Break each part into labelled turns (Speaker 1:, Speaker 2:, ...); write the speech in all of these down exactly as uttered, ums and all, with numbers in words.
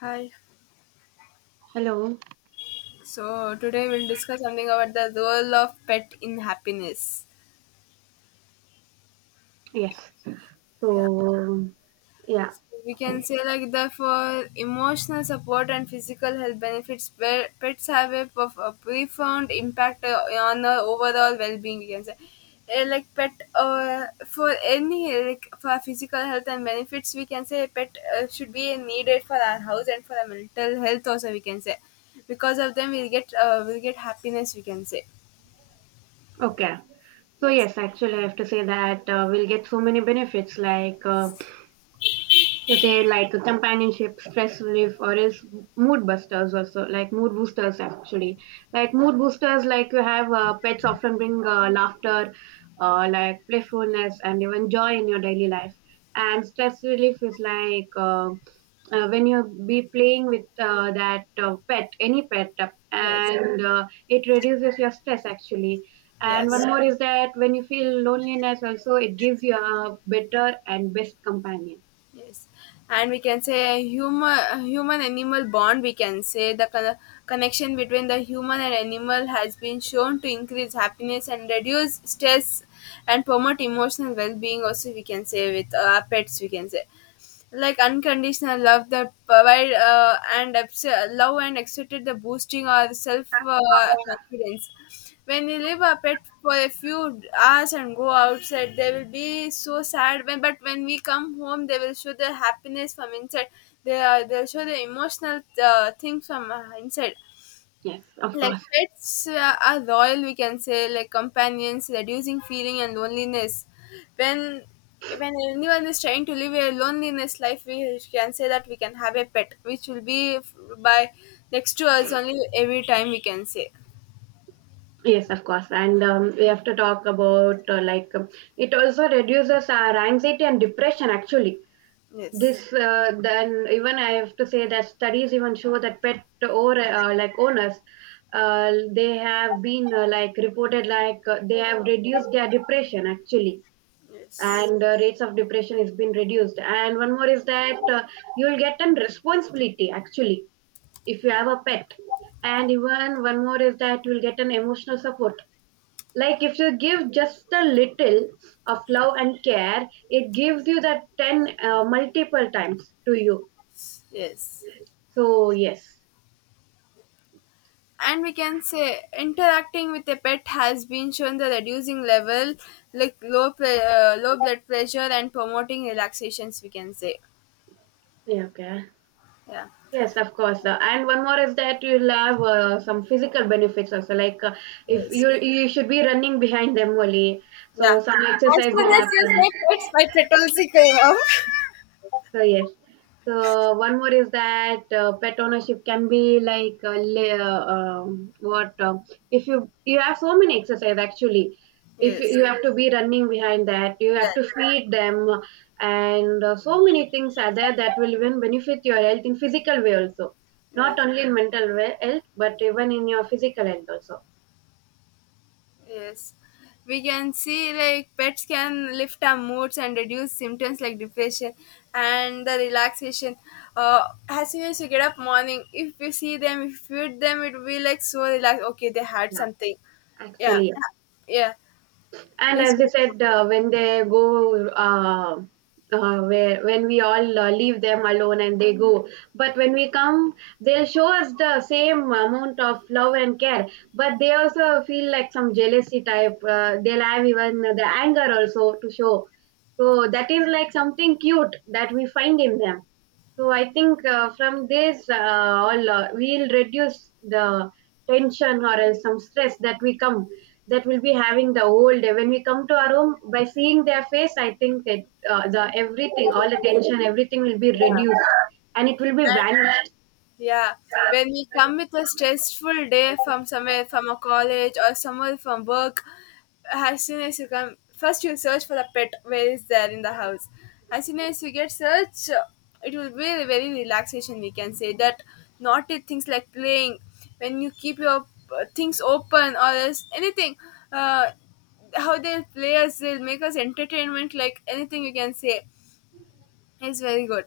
Speaker 1: Hi.
Speaker 2: Hello.
Speaker 1: So today we'll discuss something about the role of pet in happiness.
Speaker 2: Yes.
Speaker 1: Yeah.
Speaker 2: So, yeah.
Speaker 1: So we can say like the for emotional support and physical health benefits, where pets have a, prof- a profound impact uh, on the overall well-being, we can say. Uh, like pet uh, for any like for physical health and benefits we can say pet uh, should be needed for our house, and for our mental health also we can say because of them we'll get uh, we'll get happiness, we can say.
Speaker 2: Okay. So, yes, actually, I have to say that uh, we'll get so many benefits like, uh, to say, like companionship, stress relief, or is mood busters also, like mood boosters, actually. Like, mood boosters, like you have uh, pets often bring uh, laughter, uh, like playfulness, and even joy in your daily life. And stress relief is like, uh, uh, when you be playing with uh, that uh, pet, any pet uh,
Speaker 1: Yes,
Speaker 2: and uh, it reduces your stress, actually. And one
Speaker 1: yes.
Speaker 2: more is that when you feel loneliness also, it gives you a better and best companion.
Speaker 1: Yes, and we can say human human animal bond. We can say the con- connection between the human and animal has been shown to increase happiness and reduce stress and promote emotional well being. Also, we can say with uh, pets, we can say like unconditional love that provide uh, and abs- love and accepted the boosting our self uh, confidence. When you leave a pet for a few hours and go outside, they will be so sad when, but when we come home they will show the happiness from inside. They are they'll show the emotional uh, things from uh, inside.
Speaker 2: Yes, of
Speaker 1: Like
Speaker 2: course.
Speaker 1: pets uh, are royal, we can say, like companions reducing feeling and loneliness when when anyone is trying to live a loneliness life, we can say that we can have a pet which will be f- by next to us only every time, we can say.
Speaker 2: Yes, of course. And um, we have to talk about uh, like um, it also reduces our anxiety and depression, actually. This
Speaker 1: Yes,
Speaker 2: uh, then even I have to say that studies even show that pet or uh, like owners, uh, they have been uh, like reported like uh, they have reduced their depression, actually.
Speaker 1: yes,
Speaker 2: And uh, rates of depression has been reduced. And one more is that uh, you will get an responsibility, actually, if you have a pet. And even one more is that you'll get an emotional support, like if you give just a little of love and care, it gives you that ten uh, multiple times to you.
Speaker 1: yes,
Speaker 2: so yes,
Speaker 1: and we can say interacting with a pet has been shown the reducing level, like low pre- uh, low blood pressure and promoting relaxations, we can say.
Speaker 2: Yeah, okay.
Speaker 1: Yeah,
Speaker 2: Yes, of course. Uh, and one more is that you'll have uh, some physical benefits also. Like uh, if
Speaker 1: yes.
Speaker 2: you you should be running behind them only,
Speaker 1: Yeah.
Speaker 2: so some
Speaker 1: As
Speaker 2: exercise
Speaker 1: soon
Speaker 2: will
Speaker 1: as you
Speaker 2: happen.
Speaker 1: say pets, my pet also came up.
Speaker 2: So yes. So one more is that uh, pet ownership can be like uh, la- uh, um, what uh, if you you have so many exercise, actually. If you
Speaker 1: Yes.
Speaker 2: you have to be running behind that, you have
Speaker 1: Yes.
Speaker 2: to feed them, and uh, so many things are there that will even benefit your health in physical way also, not
Speaker 1: Yes.
Speaker 2: only in mental we- health but even in your physical health also.
Speaker 1: Yes. We can see like pets can lift our moods and reduce symptoms like depression and the relaxation. Uh, as soon as you get up morning, if you see them, if you feed them, it will be like so relaxed. Okay, they had
Speaker 2: Yeah,
Speaker 1: something. Yeah.
Speaker 2: actually.
Speaker 1: Yeah.
Speaker 2: And
Speaker 1: It's-
Speaker 2: as I said, uh, when they go, uh, uh, where when we all uh, leave them alone and they go, but when we come, they show us the same amount of love and care, but they also feel like some jealousy type. Uh, they'll have even the anger also to show. So that is like something cute that we find in them. So I think uh, from this, uh, all uh, we'll reduce the tension or else some stress that we come, that will be having the whole day. When we come to our home, by seeing their face, I think it, uh, the everything, all the tension, everything will be reduced, and it will be vanished.
Speaker 1: Yeah, when we come with a stressful day from somewhere, from a college or somewhere from work, as soon as you come, first you search for the pet, where is there in the house. As soon as you get search, it will be a very relaxation, we can say. That naughty things like playing, when you keep your uh, things open or else anything, uh, how they play us, they'll make us entertainment like anything you can say is very good.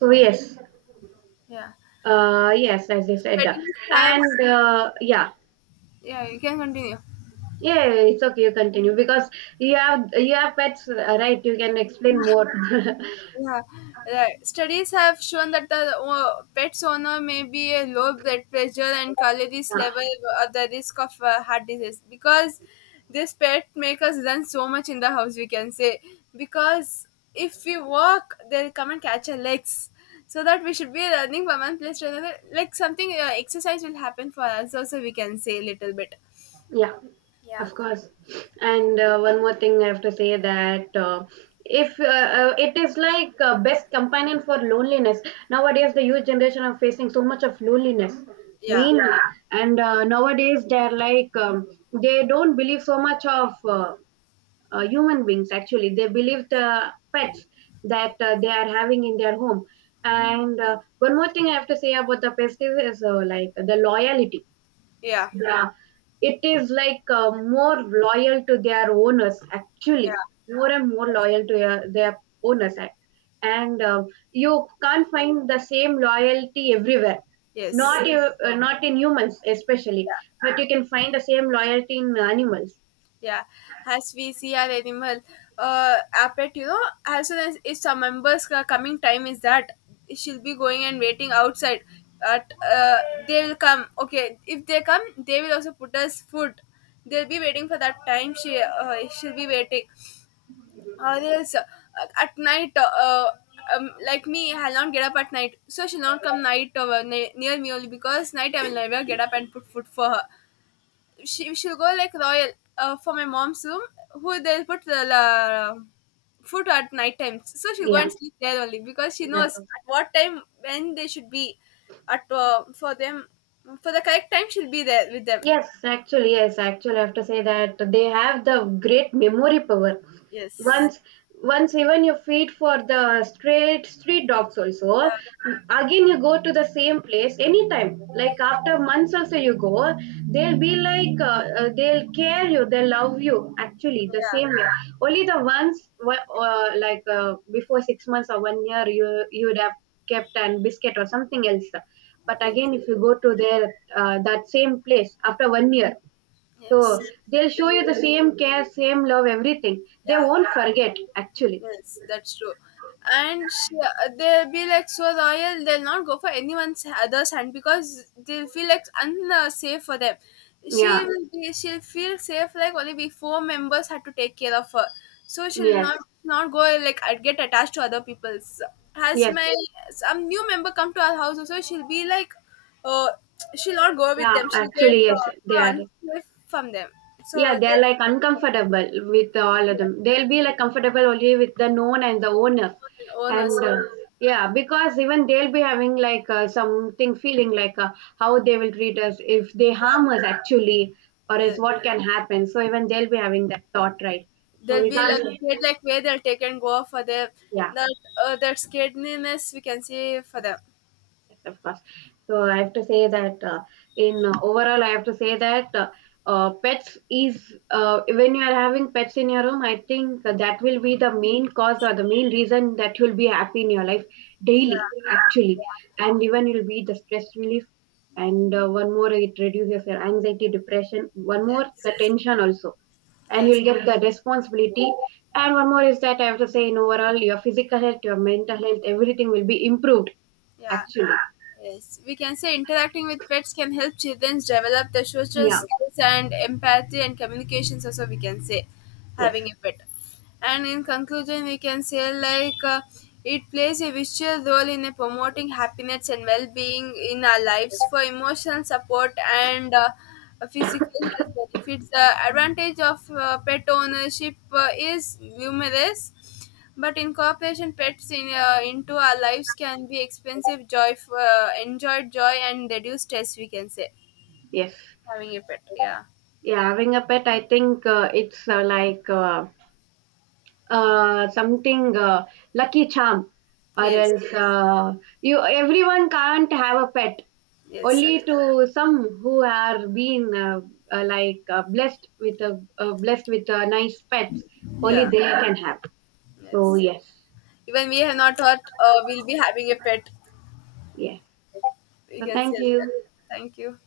Speaker 2: So yes,
Speaker 1: Yeah,
Speaker 2: uh, yes, as I said,
Speaker 1: studies have.
Speaker 2: and uh, yeah,
Speaker 1: Yeah, you can continue.
Speaker 2: yeah, it's okay. You continue, because you have you have pets, uh, right? You can explain more.
Speaker 1: Yeah, right. Studies have shown that the uh, pet's owner may be a low blood pressure and calories level at the risk of uh, heart disease, because this pet make us run so much in the house, we can say, because if we walk, they'll come and catch our legs. So that we should be running from one place to another, like something uh, exercise will happen for us also, we can say, a little bit.
Speaker 2: Yeah,
Speaker 1: Yeah,
Speaker 2: of course. And uh, one more thing I have to say that uh, if uh, uh, it is like uh, best companion for loneliness. Nowadays, the youth generation are facing so much of loneliness
Speaker 1: yeah,
Speaker 2: mainly. Yeah, and uh, nowadays they're like um, they don't believe so much of uh, uh, human beings, actually. They believe the pets that uh, they are having in their home. And uh, one more thing I have to say about the pets is uh, like the loyalty.
Speaker 1: yeah,
Speaker 2: Yeah, it is like uh, more loyal to their owners,
Speaker 1: yeah.
Speaker 2: actually, more and more loyal to their, their owners. a- And uh, you can't find the same loyalty everywhere,
Speaker 1: Yes.
Speaker 2: not, you- uh, not in humans, especially, but you can find the same loyalty in animals.
Speaker 1: Yeah, as we see our animal uh, appet, you know, as soon as if some members ca- coming time is that she'll be going and waiting outside. At uh, they will come. Okay, if they come, they will also put us food. They'll be waiting for that time. She uh, she'll be waiting. Or else uh, at night, uh, um, like me, I'll not get up at night, so she'll not come night uh, ne- near me only, because night I will never get up and put food for her. She she'll go like royal uh, for my mom's room who they'll put the la, food at night time, so she'll go
Speaker 2: Yeah,
Speaker 1: and sleep there only, because she knows
Speaker 2: that's all.
Speaker 1: at what time when they should be at, uh, for them. For the correct time she'll be there with them.
Speaker 2: Yes, actually, yes, actually, I have to say that they have the great memory power.
Speaker 1: Yes,
Speaker 2: Once, once even you feed for the straight street dogs also,
Speaker 1: yeah,
Speaker 2: again you go to the same place anytime. Like after months also you go, they'll be like uh, uh, they'll care you, they love you. Actually, the
Speaker 1: yeah,
Speaker 2: same way. Only the ones wh- uh, like uh, before six months or one year, you you would have kept an biscuit or something else. But
Speaker 1: yeah.
Speaker 2: again
Speaker 1: Yes,
Speaker 2: if you go to their uh, that same place after one year,
Speaker 1: yes.
Speaker 2: so they'll show you the
Speaker 1: They-
Speaker 2: same care, same love, everything, they
Speaker 1: yeah.
Speaker 2: won't forget actually.
Speaker 1: Yes, that's true. And she, they'll be like so loyal, they'll not go for anyone's other's hand because they'll feel like unsafe for them. She
Speaker 2: Yeah,
Speaker 1: will be, she'll feel safe like only we four members had to take care of her, so she'll
Speaker 2: yes.
Speaker 1: not not go like I'd get attached to other people's. Has
Speaker 2: Yes.
Speaker 1: my some new member come to our house also, she'll be like, uh, she'll not go with
Speaker 2: yeah
Speaker 1: them. She'll get
Speaker 2: actually
Speaker 1: uh,
Speaker 2: yes they are
Speaker 1: so unsafe from them.
Speaker 2: Yeah,
Speaker 1: So
Speaker 2: they're like
Speaker 1: they,
Speaker 2: uncomfortable with all of
Speaker 1: yeah,
Speaker 2: them. They'll be like comfortable only with the known and the owners.
Speaker 1: own owners,
Speaker 2: And uh, yeah, because even they'll be having like uh, something feeling like uh, how they will treat us, if they
Speaker 1: yeah,
Speaker 2: harm us, actually, or
Speaker 1: yeah.
Speaker 2: else
Speaker 1: Yes.
Speaker 2: what can happen. So even they'll be having that thought, right? So
Speaker 1: They'll
Speaker 2: we
Speaker 1: be like
Speaker 2: can't,
Speaker 1: scared, like where they'll take and go for their
Speaker 2: yeah.
Speaker 1: that, uh, that scaredness we can see for them.
Speaker 2: Yes, of course. So I have to say that uh, in uh, overall, I have to say that uh, uh, pets is uh, when you are having pets in your home, I think that will be the main cause or the main reason that you'll be happy in your life daily,
Speaker 1: Yeah,
Speaker 2: actually. And even you'll be the stress relief. And uh, one more, it reduces your anxiety, depression. One more, the
Speaker 1: yes,
Speaker 2: tension also, and
Speaker 1: yes,
Speaker 2: you'll get the responsibility. And one more is that I have to say, in overall, your physical health, your mental health, everything will be improved,
Speaker 1: yeah,
Speaker 2: actually.
Speaker 1: yes, we can say interacting with pets can help children develop their social
Speaker 2: Yeah.
Speaker 1: skills and empathy and communications also, we can say.
Speaker 2: Yes,
Speaker 1: Having a pet, and in conclusion we can say like uh, it plays a visual role in uh, promoting happiness and well-being in our lives. For emotional support and uh, physical health benefits, the advantage of uh, pet ownership uh, is numerous, but incorporation pets in, uh, into our lives can be expensive joy for, uh, enjoyed joy and reduce stress, we can say.
Speaker 2: yes.
Speaker 1: Having a pet, yeah.
Speaker 2: Yeah, having a pet, I think uh, it's uh, like uh, uh, something uh, lucky charm, or
Speaker 1: Yes,
Speaker 2: else uh, you, everyone can't have a pet.
Speaker 1: yes, sir.
Speaker 2: Only to some who are being uh, uh, like uh, blessed with a uh, blessed with a nice pets, only
Speaker 1: Yeah,
Speaker 2: they can have. So
Speaker 1: yes.
Speaker 2: yes,
Speaker 1: Even we have not thought uh, we'll be having a pet.
Speaker 2: yes.
Speaker 1: We
Speaker 2: So
Speaker 1: can say
Speaker 2: thank you.
Speaker 1: that. Thank you.